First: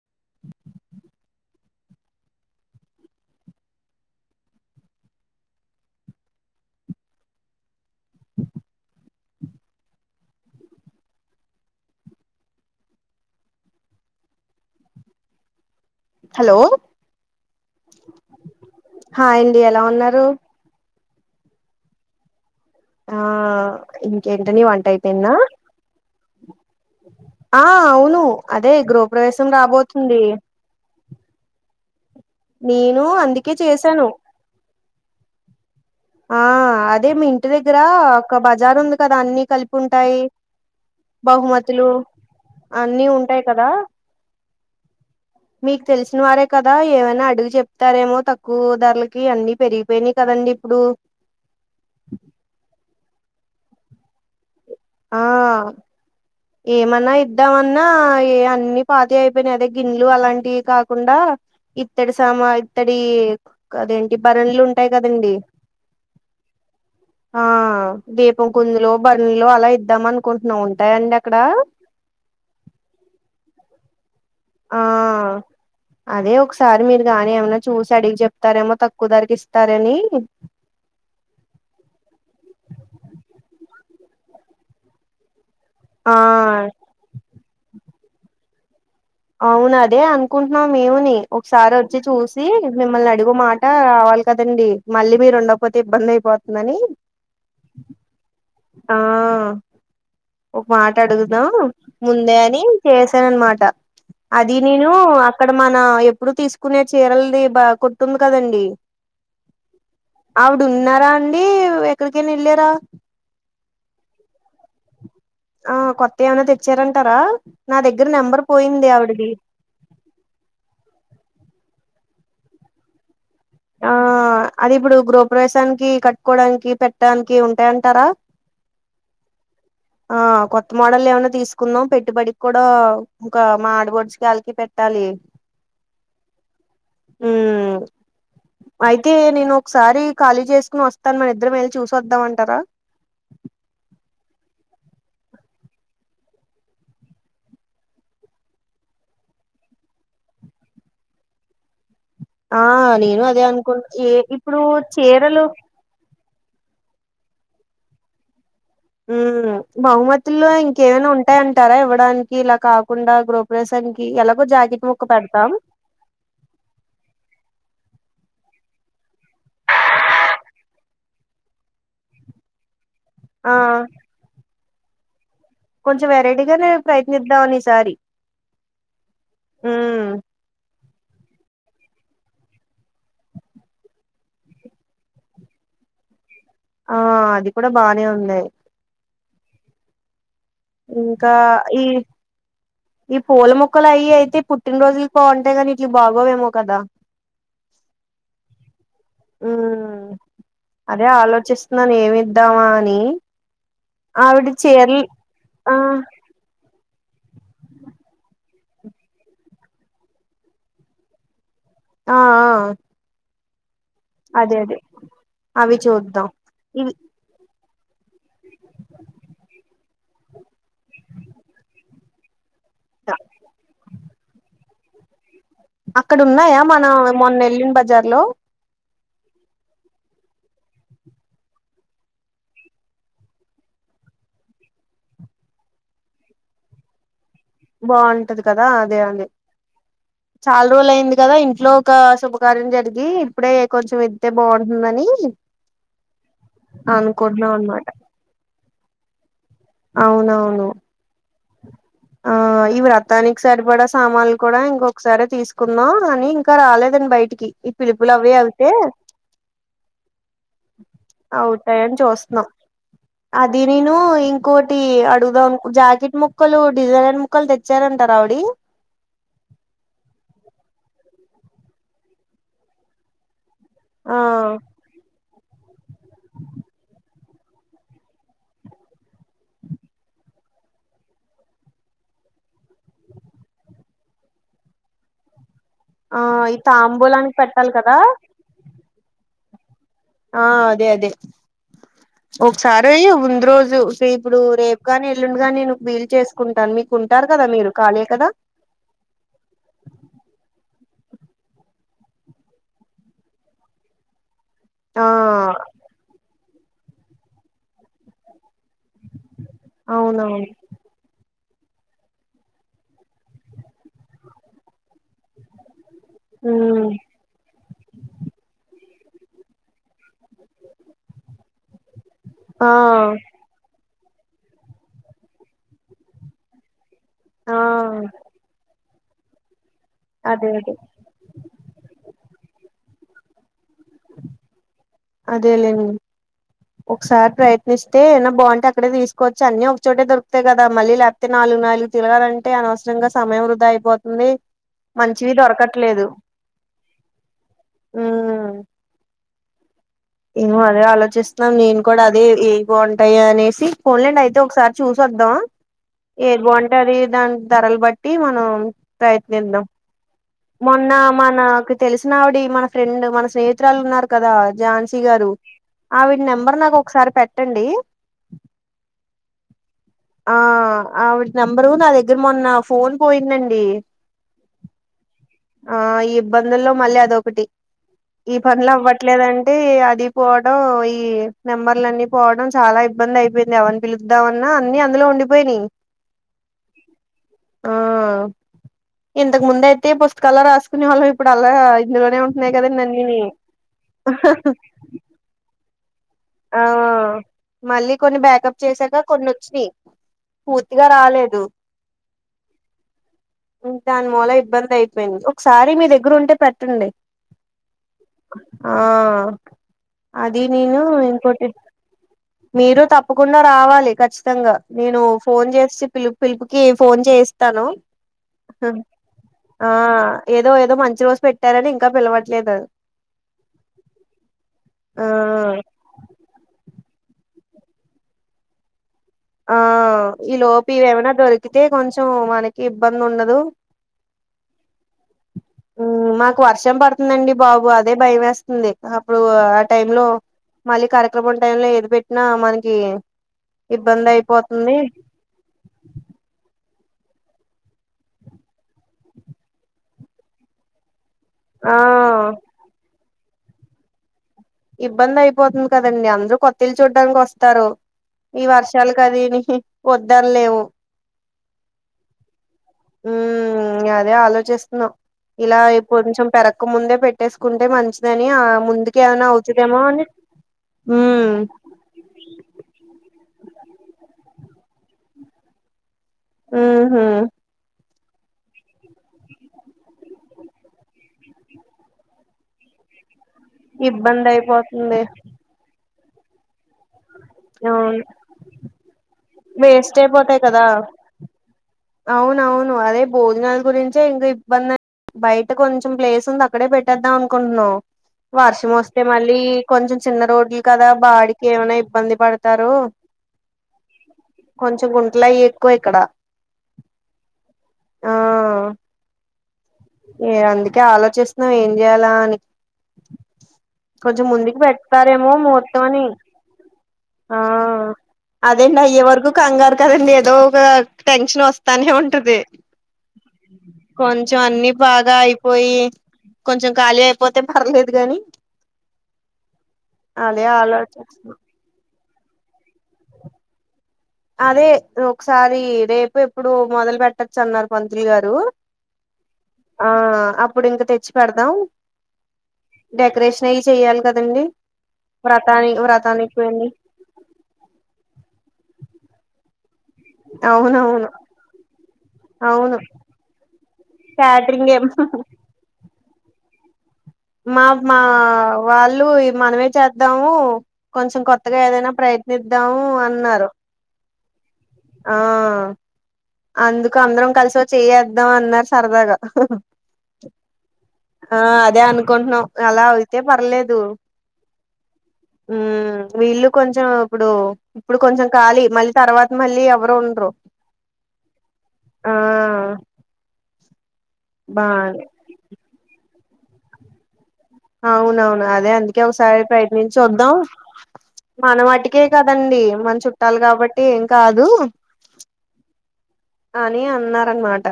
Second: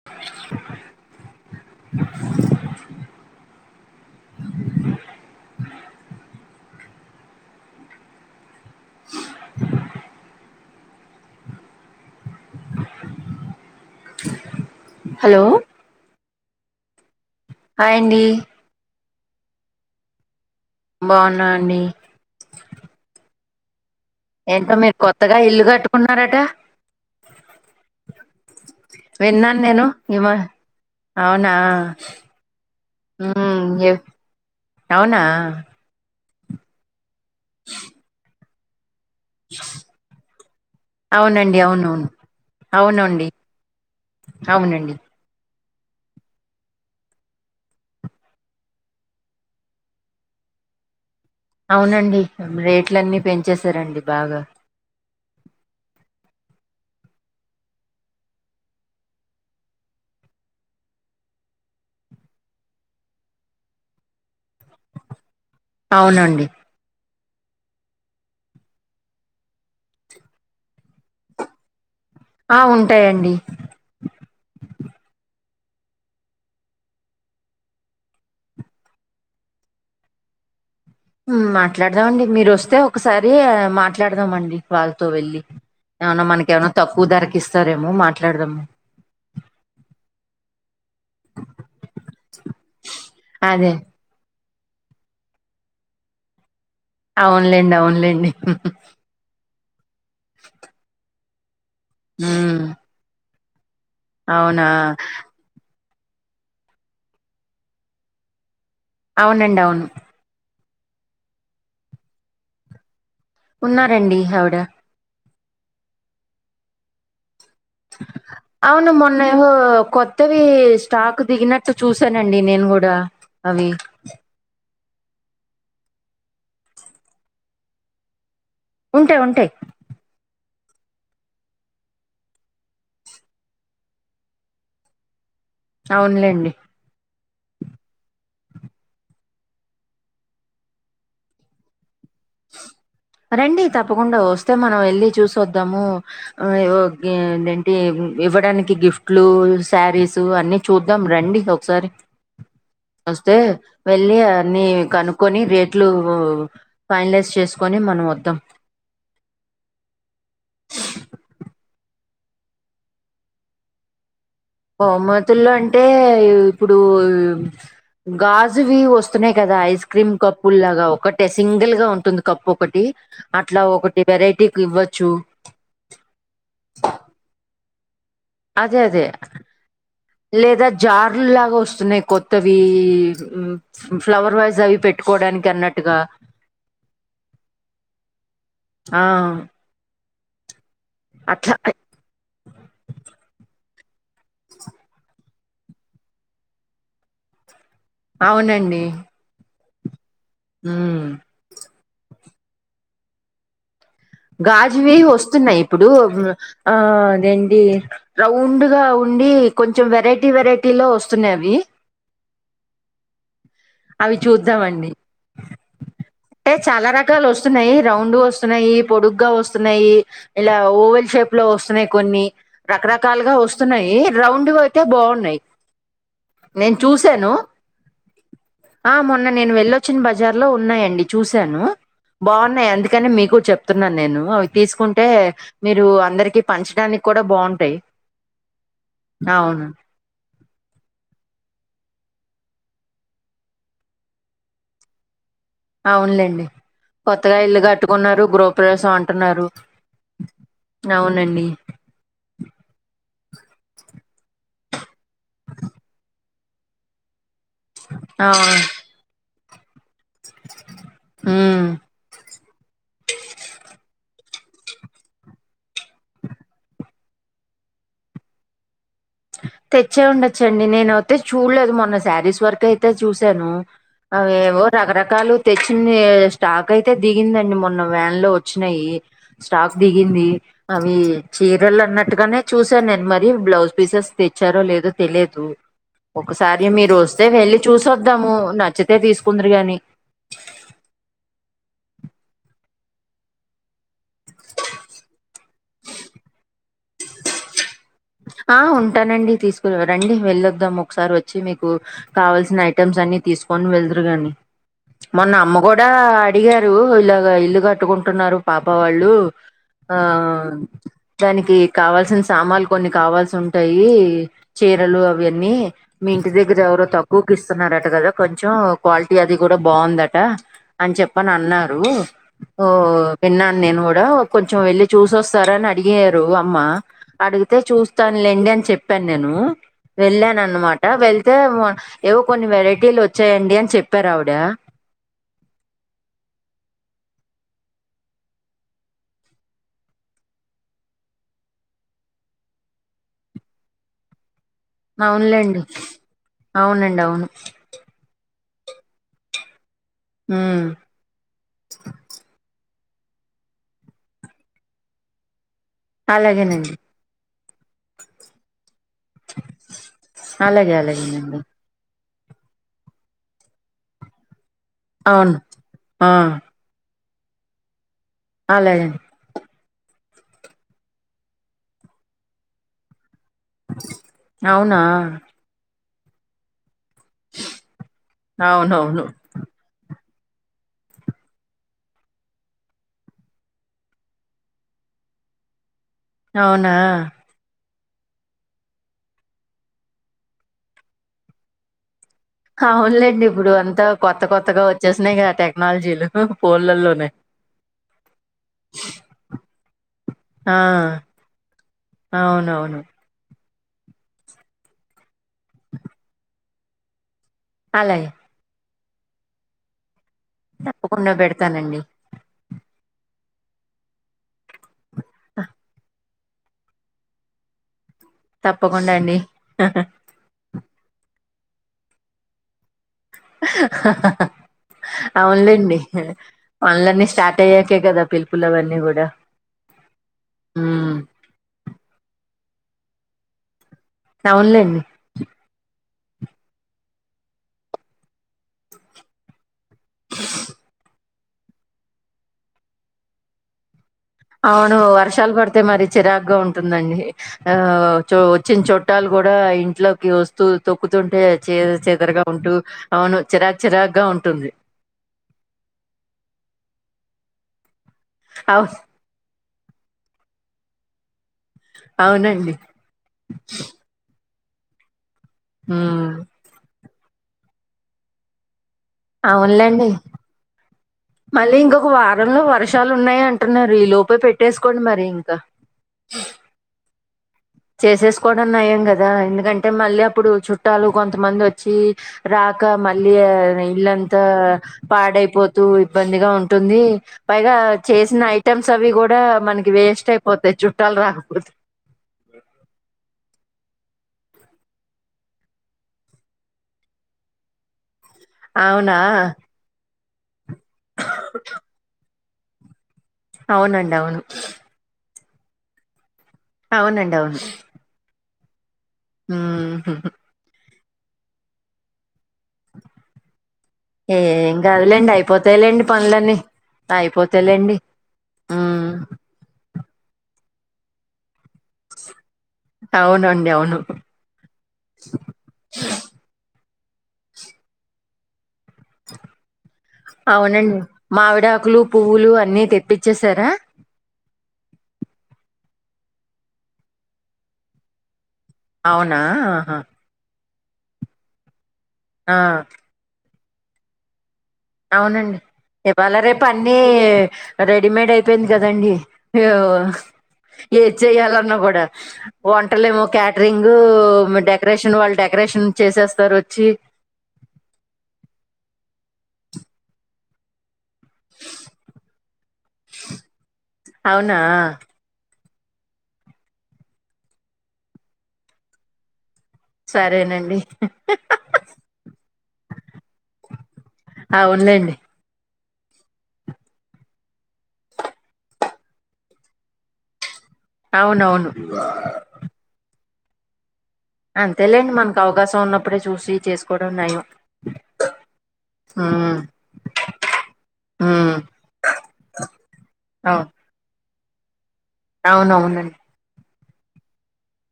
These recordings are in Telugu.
ఆ హలో హలో హయ్ అండి హయ్ అండి ఎలా ఉన్నారు బాగున్నా అండి ఆ ఇంకెంటండి ఏంటో వంట మీరు అయిపోయిందా కొత్తగా ఇల్లు కట్టుకున్నారట ఆ అవును అదే గృహప్రవేశం విన్నాను నేను రాబోతుంది ఏమ అవునా నేను అందుకే ఉమ్ ఎ చేసాను అవునా ఆ అదే మీ ఇంటి దగ్గర ఒక బజార్ ఉంది కదా అన్ని కలిపి ఉంటాయి అవునండి బహుమతులు అవునవును అన్ని అవునండి ఉంటాయి కదా అవునండి మీకు తెలిసిన వారే కదా ఏమైనా అడుగు చెప్తారేమో తక్కువ ధరలకి అన్ని పెరిగిపోయినాయి కదండి ఇప్పుడు అవునండి రేట్లన్నీ పెంచేశారండి బాగా ఆ ఏమన్నా ఇద్దామన్నా ఏ అన్ని పాతవి అయిపోయినాయి అదే గిన్నెలు అలాంటివి కాకుండా ఇత్తడి సామా ఇత్తడి కదేంటి బరంలు ఉంటాయి కదండి అవునండి ఆ దీపం కుందులో బర్లో అలా ఇ ఇద్దాం అనుకుంటున్నాం ఉంటాయ అండి అక్కడ ఆ ఉంటాయండి ఆ అదే ఒకసారి మీరు గాని ఏమన్నా చూసి అడిగి చెప్తారేమో తక్కువ ధరకి ఇస్తారని మాట్లాడదాం అండి మీరు వస్తే ఒకసారి మాట్లాడదాము అండి వాళ్ళతో వెళ్ళి ఆ ఏమనా మనకేమన్న తక్కువ ధరకిస్తారేమో మాట్లాడదాము అవున అదే అనుకుంటున్నాం మేముని ఒకసారి వచ్చి చూసి మిమ్మల్ని అడిగు మాట అదే వళ కదండి మళ్ళీ మీరు ఉండకపోతే ఇబ్బంది అయిపోతుందని అవున్లేండి అవునులేండి ఆ ఒక మాట అడుగుదాం ముందే ఉమ్ అని చేసాను అనమాట అది అవునా నేను అక్కడ మన ఎప్పుడు తీసుకునే చీరలది బా కొట్టు ఉంది కదండి అవునండి అవును ఆవిడ ఉన్నారా అండి ఎక్కడికైనా వెళ్ళరా ఉన్నారండి ఆవిడ ఆ కొత్త ఏమన్న తెచ్చారంటారా నా దగ్గర నెంబర్ పోయింది అవును మొన్న ఆవిడది ఏమో ఏదో కొత్తవి స్టాక్ దిగినట్టు చూసానండి నేను కూడా అవి ఆ అది ఇప్పుడు గృహప్రవేశానికి కట్టుకోవడానికి పెట్టడానికి ఉంటాయంటారా ఉంటాయి ఉంటాయి ఆ కొత్త మోడల్ ఏమైన్నా తీసుకుందాం పెట్టుబడికి కూడా ఇంకా మా ఆడబడుచు వాళ్ళకి కి పెట్టాలి అవునులేండి ఉ అయితే నేను ఒకసారి ఖాళీ చేసుకుని వస్తాను మన ఇద్దరు వెళ్ళి చూసి వద్దాం అంట రండి తప్పకుండా వస్తే మనం వెళ్ళి చూసి వద్దాము ఏంటంటి ఇవ్వడానికి గిఫ్ట్లు శారీస్ అన్ని చూద్దాం రండి ఒకసారి ఆ నేను వస్తే అదే అనుకున్ ఏ వెళ్ళి ఇప్పుడు అన్ని కనుక్కొని చీరలు రేట్ ఇట్లు ఫైనలైజ్ చేసుకొని మనం వద్దాం బహుమతుల్లో ఇంకేమైనా ఉంటాయంటారా ఇవ్వడాన్ ఇలా కాకుండా గృహప్రదేశానికి ఎలాగో జా బహుమతుల్లో అంటే ఇప్పుడు గాజువి వస్తున్నాయి కదా ఐస్ క్రీమ్ కప్పు లాగా ఒకటే సింగిల్ గా ఉంటుంది. కప్పు ఒకటి ఆ అట్లా ఒకటి వెరైటీకి ఇవ్వచ్చు కొంచెం వెరైటీగా నే ప్రయత్నిద్దామని ఈసారి అదే అదే మ్మ్ లేదా జార్లులాగా వస్తున్నాయి కొత్తవి ఫ్లవర్ వాజ్ అవి పెట్టుకోవడానికి అన్నట్టుగా ఆ అది కూడా బానే ఉంది ఆ ఇంకా అట్లా ఈ ఈ పూల మొక్కలు అయి అయితే పుట్టినరోజులకి బాగుంటాయి కాని ఇట్ల బాగోవేమో కదా ఆ అవునండి ఉమ్ అదే ఆలోచిస్తున్నాను ఏమిద్దామా అని అవిడు గాజువి చేరల్ వస్తున్నాయి ఇప్పుడు ఆ అదేంటి రౌండ్ గా ఉండి కొంచెం వెరైటీ వెరైటీ లో వస్తున్నాయి అవి ఆ ఆ అవి అదే అదే చూద్దామండి అవి చూద్దాం అంటే చాలా ఇవి రకాలు వస్ వస్తున్నాయి రౌండ్ వస్తున్నాయి పొడుగ్గా వస్తున్నాయి ఇలా ఓవెల్ షేప్ లో వస్తున్నాయి కొన్ని రకరకాలుగా వస్తున్నాయి రౌండ్గా అయితే బాగున్నాయి అక్కడ ఉన్నాయా నేను మన చూసాను మొన్న నెల్లిన బజార్ లో ఆ మొన్న నేను వెళ్ళొచ్చిన బజార్ లో ఉన్నాయండి చూశాను. బాగున్నాయి అందుకని మీకు చెప్తున్నాను నేను అవి తీసుకుంటే మీరు అందరికి పంచడాని కూడా బాన్ బాగుంటది కదా అదే అండి చాలా రోజుల అయింది కదా ఇంట్లో ఒక శుభకార్యం జరిగి, ఇప్పుడే కొంచెం వెత్తే బాగుంటుందని. అవునులేండి కొత్తగా అనుకుంటున్నాం ఇల్లు అనమాట కట్టుకున్నారు గృహ ప్రవేశం అంటున్నారు. అవునవును అవునండి ఆ ఈ వ్రతానికి సరిపడ సామాన్లు బికూడా ఇంకొకసారి తీసుకుందాం అని. ఇంకా రాలేదండి బయటికి ఈ పిలుపులు ఆ అవే అవి అవి ఉమ్ ఉంటాయని చూస్తున్నాం ఇంకోటి అడుగుదాంను జాకెట్ ముక్కలు, డిజైైనర్ ముక్కలు తెచ్చారంటార ఆవిడి. తెచ్చే ఉండచ్చండి నేనయితే చూడలేదు మొన్న శారీస్ వరకు అయితే చూసాను. ఆ అవేవో రకరకాలు తెచ్చింది స్టాక్ అయితే దిగిందండి మొన్న వ్యాన్ లో వచ్చినాయి స్టాక్ దిగింది అవి చీరలు అన్నట్టుగానే చూసాను నేను మరి బ్లౌజ్ పిసెస్ తెచ్చారో లేదో తెలియదు ఆ ఈ ఒకసారి మీరు వస్తే తాంబూలానికి వెళ్ళి పెట్టాలి చూసి కదా వద్దాము నచ్చితే తీసుకుందరు గాని ఒకసారి ముందు రోజు చే ఇప్పుడు రేప్ కాని ఎల్లుండుగాని ను వీల్ చేసుకుంటాన్ మీకుంటారు కదా మీరు కాలే కదా ఆ ఉంటానండి తీసుకు రండి వెళ్ళొద్దాం ఒకసారి వచ్చి మీకు కావల్సిన ఐటమ్స్ అన్ని తీసుకొని వెల్దురు గానీ ఆ మొన్న అమ్మ గూడా డిగారు ఇలాగ ఇల్లు కట్టుకుంటున్నారు పాప వాళ్ళు ఆ అవునవును దానికి కావాల్సిన్ సామాల్ కొన్ని కావాల్సి ఉంటాయి చీరలు అవన్నీ మీ ఇంటి దగ్గర ఎవరో ఉమ్ తక్కువకిస్తున్నారట గదా కొంచెం క్వాలిటీ అది గూడా బాగుందట అన్ చెప్పనన్నారు ఓ ఆ విన్నాన్నేన్ గూడా కొంచెం వెళ్ళి చూసొస్తారా అన్ అడిగారు అమ్మ అడిగితే ఆ చూస్తాన్ లేండి అన్ చెప్పాన్నేను అదే అదే వెళ్ళానన్నమాట వెళ్ తే వ ఏవో కొన్ని వెరైటీలోచ్చాయండి అన్ చెప్పారావిడ అదేలేన్ని ఒకసారి ప్రయత్నిస్తే ఏన్న బాగుంటే అక్కడే తీసుకోవచ్చి అన్నీ ఒకచోటే దొరుకుతాయ్ గదా మళ్ళీ ల్యాప్ తే నాలు నాలు తిరగాలంటే అనవసరంగా సమయం వృధా అయిపోతుంది మంచివి అవునులేండి దొరకట్లేదు అవునండవును ఊ ఇవ్వు ఉమ్ అదే ఆలోచిస్ నన్ నేను కూడా అదే ఏవి బాగుంటాయనేసి పోన్లేండ్ అయితే ఒకసారి చూసోద్దాం ఏది అలాగేనండి బాగవుంటది దాన్ ధరల్ బట్టి మనం ప్రయత్నిద్దాం అలాగే మొన్న అలాగేనండి మనాకు తెలిసినావిడి మన ఫ్రెండ్ మన స్నేహితురాలున్నారు కదా జాన్స్ తి గారు అవును ఆ ఆవీడ్ నెంబర్ నాక్ ఒకసారి పెట్టండి అలాగే ఆ ఆవిడ్ నెంబరు నా దగ్గర్ మొన్న ఫోన్ పోయిందండి అవునా ఆ ఈ ఇబ్బందుల్లో మళ్ళీ అదొకటి ఈ పనుల్ అవునవును అవ్వట్లేదన్ టీ అడీ పోవడం ఈ నెంబర్లన్ని పోవడం చాలా ఇబ్బందయిపోయిందెవన్ పిలుద్దావన్నా అన్ని అందులో ఉండిపోయినాయి అవునా ఆ ఇంతకు ముందయితే పుస్తకాల రాసుకునేవాళ్ళం ఇప్పుడలా ఇందులోనే ఉన్ అవునులేండి ఇప్పుడు అంతా కొత్త కొత్తగా ఒచ్చేసినాయి గా టెక్నాలజీలు ఆ ఫోన్లలోనే మళ్ళీ కొన్ని బ్యాకప్ చేసాక కొన్నోచ్చినియ్ ఆ ఫూర్తిగా రాలేదు అవునవును ఉన్ దాన్ మూల ఇబ్బందయిపోయింద్ ఒకసారి మీ దగ్గరుంటే పెట్టండి అలయ ఆ అదీ నేను తప్పకుండా ఇంకోటి పెడతానండి మీరు తప్పకుండా రావాలి ఖచ్చితంగా నేను ఫోన్ చేసి పిలుప్ పిలుపుకి ఫోన్ చేస్తాను తప్పకుండా అండి ఆ ఏదో ఏదో మంచి రోజ్ పెట్టారని ఇంకా పిలవట్లేదు ఆ అవునులేండి అళ్లన్ని స్టార్ట్ అయ్యాకే కదా పిలుపుల్ అవన్నీ గూడా ఆ ఈ లోపీవేమైనా దొరికితే కొంచెం మనకి ఇబ్బందుండదు అవున్లేండి ఊ మాకు అర్షం పడుతుందండి బాబు అదే భయమేస్ వుంది అప్పుడు ఆ టైం లో మళ్ళి కర్ క్రమం టైం లో ఎది పెట్టినా మనకి ఇబ్బంది అయి అవును వర్షాలు పడితే మరి చిరాకుగా ఉంటుందండి ఆ చో వచ్చిన చుట్టాలు కూడా ఇంట్లోకి వస్తూ తొక్కుతుంటే చే ఆ చేదరగా ఉంటూ అవును చిరాకు చిరాకుగా ఉంటుంది ఇబ్బంది అయిపోతుంది కదండి అందరు కొత్తిలు చూడ్డానికి వస్తారు ఈ అవును వర్షాలు ఇంక దీనికి వద్దనలేము అవునండి మ్మ్ ఇంగ అదే ఆలోచిస్తున్నాం ఇలా హ్మ్. కొంచెం పెర క ముందే పెట్టేసుకుంటే మంచిదని ఆ ముందుకి ఏదనా అవుతదేమో అవునులేండి. అని మ్మ్ మళ్ళీ ఇంకొక వారంలో వర్షాలు ఉన్నాయి అంటున్నారు ఈ లోపే పెట్టేసుకోండి మరి ఇంకా మ్మ్ హు చేసేసుకోవడం నయం కదా ఎందుకంటే మళ్ళీ అప్పుడు చుట్టాలు కొంతమంది వచ్చి రాక మళ్ళీ ఇల్లంతా ఇబ్బంది అయిపోతుంది పాడైపోత్ తు ఇబ్బందిగా ఉంటుంది పైగా అవును చేసిన ఐటెమ్స్ అవి కూడా మనకి వేస్ట్ అయిపోతాయి చుట్టాలు రాకపోతే అవునవును అదే భోజనాల గురించి ఇంకా ఇబ్బంది అన్ బయట కొంచెం ప్లేస్ ఉంది అక్కడే పెట్టేద్దాం అనుకుంటున్నాం వర్షం అవునా వస్తే మళ్ళీ కొంచెం చిన్న రోడ్లు కదా బాడికి ఏమైనా ఇబ్బంది పడతారు అవునండి అవును కొంచెం గుంటలు అయి ఎక్కువ ఇక్కడ అవునండి అవును ఆ మ్మ్ ఏ అందుకే ఆలోచిస్తున్నాం ఏం చేయాల అని కొంచెం ఏం ముందుకి కాదులేండి పెడతారేమో ముహూర్తం అయిపోతాయిలేండి అని పనులన్నీ ఆ అయిపోతాయిలేండి అదేంది ఉమ్ అయ్యే వరకు కంగారు కదండి ఏదో ఒక టెన్షన్ వస్తానే ఉంటది అవునండి అవును కొంచెం అన్ని బాగా అయిపోయి కొంచెం గాలి అయిపోతే పర్లేదు గాని అదే అవునండి ఆలోచిస్తున్న మావిడాకులు పువ్వులు అన్ని తెప్పిచ్చేసారా అదే ఒకసారి రేపు ఎప్పుడు మొదలు పెట్టచ్చు అన్నారు పంతులు గారు అవునా ఆహా ఆ అప్పుడు ఇంక తెచ్చి పెడతాం ఆ డెకరేషన్ అయి చెయాలి కదండి అవునండి వ్రతాని ఇవాళ వ్రతానికి రేపు వెళ్ళి అన్నీ రెడీమేడ్ అయిపోయింది కదండి ఏది అవునవును చెయాలన్నా కూడా అవును వంటలేమో క్యాటరింగ్ క్యాటరింగ్ ఏం డెకరేషన్ వాళ్ళు డెకరేషన్ చేసేస్తారు వచ్చి మా మా వాళ్ళు ఈ మనమే చేద్దాం మ్మ్ కొంచెం కొత్తగా ఏదైనా ప్రయత్నిద్దాము అన్నారు అవునా ఆ అందుకు అందరం కలిసోచెయ్యేద్దాం అన్నారు సరదాగా సరేనండి ఆ అదే అనుకుంటున్నాం అలా అయితే పర్లేదు అవునులెండి మ్మ్ వీళ్ళు కొంచెం అప్పుడు ఇప్పుడు కొంచెం ఖాళీ మళ్ళీ తర్వాత మళ్ళీ ఎవరు ఉండరు అవునవును ఆ అంతేలేండి బానే మనకు అవకాశం ఉన్నప్పుడే చూసి చేసుకోవడం నయం అవునవును అదే అందుకే ఉమ్ ఒకసారి ప్రయత్నించి చూద్దాం ఉమ్ మన వాటికే కదండీ మన చుట్టాలు కాబట్టీ ఏం కాదూ అవునవునండ్ అనీ అన్నారనమాట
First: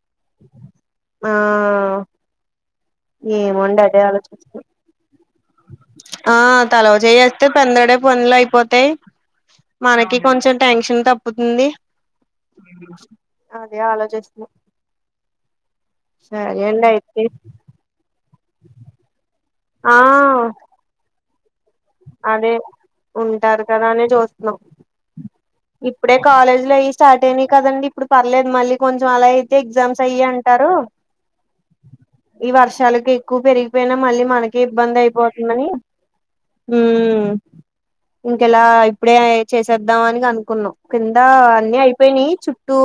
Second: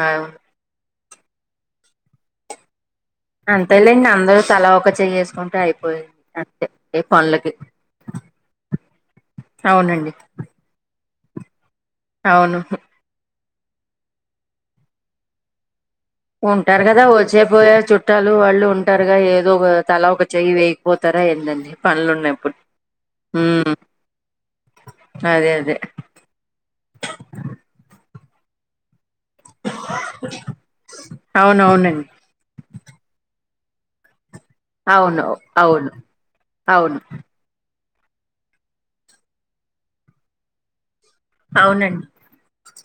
ఆ మా అంతేలేండి అందరూ ఆలోచిస్తు తలా ఒక చెయ్యి ఏసుకుంటే అయి ఆ తలా ఓ చేయేస్తే పందడే పనులు అయిపోతయ్ అవునండి మనకి కొంచెం టెన్షన్ తప్పుతుంది అవును అదే ఆలోచిస్తున ఉంటరు అండి కదా అయితే వచ్చే పోయే చుట్ చుట్టాలు వాళ్ళు ఉంటారుగా ఏదో ఒకా ఆ తల ఒక చెయ్యి వెయ్కపోతారా ఏందండి అదే పనులున్నప్పుడు ఉంటారు ఉమ్ కదా అనే చూస్తున్నాం అదే అదే ఇప్పుడే కాలేజ్ లు అయి స్టార్ట్ అయినయ్ కదండి ఇప్పుడు పర్లేదు మళ్ళీ కొంచెం అలా అయ్ తే ఎగ్జామ్స్ అయ్యి అంటరూ అవునవునండి ఈ వర్షాలకు ఎక్కువ పెరిగిపోయినా మళ్ళీ మనక్ కీ ఇబ్బంది అయ్ అవును పోతుందని అవును అవును ఊమ్ ఇంకెలా ఇప్పుడే అయి చేసేద్దాం అని అనుకున్నాం కిందా అన్ని అవునండి అయిపోయినాయి చుట్టూ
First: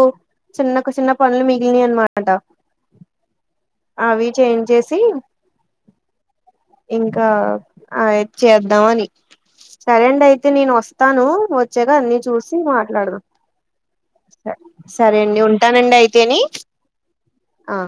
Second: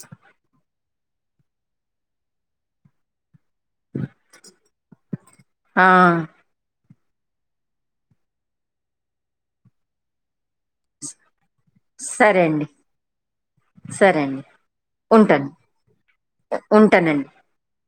చిన్నకు చిన్న పనులు మిగిలినయ్ అన్మాట అవి చేయించేసీ ఆ ఇంకా అయ్ చేద్దామని సరే అండి అయితే నేనొస్తనూ వచ్చేక అన్ని సరే చూస్ సి అండి మాట్లాడదాం సరే అండి సరే అండి ఉంటాను ఉంటానండి అయితేని ఉంటానండి ఆ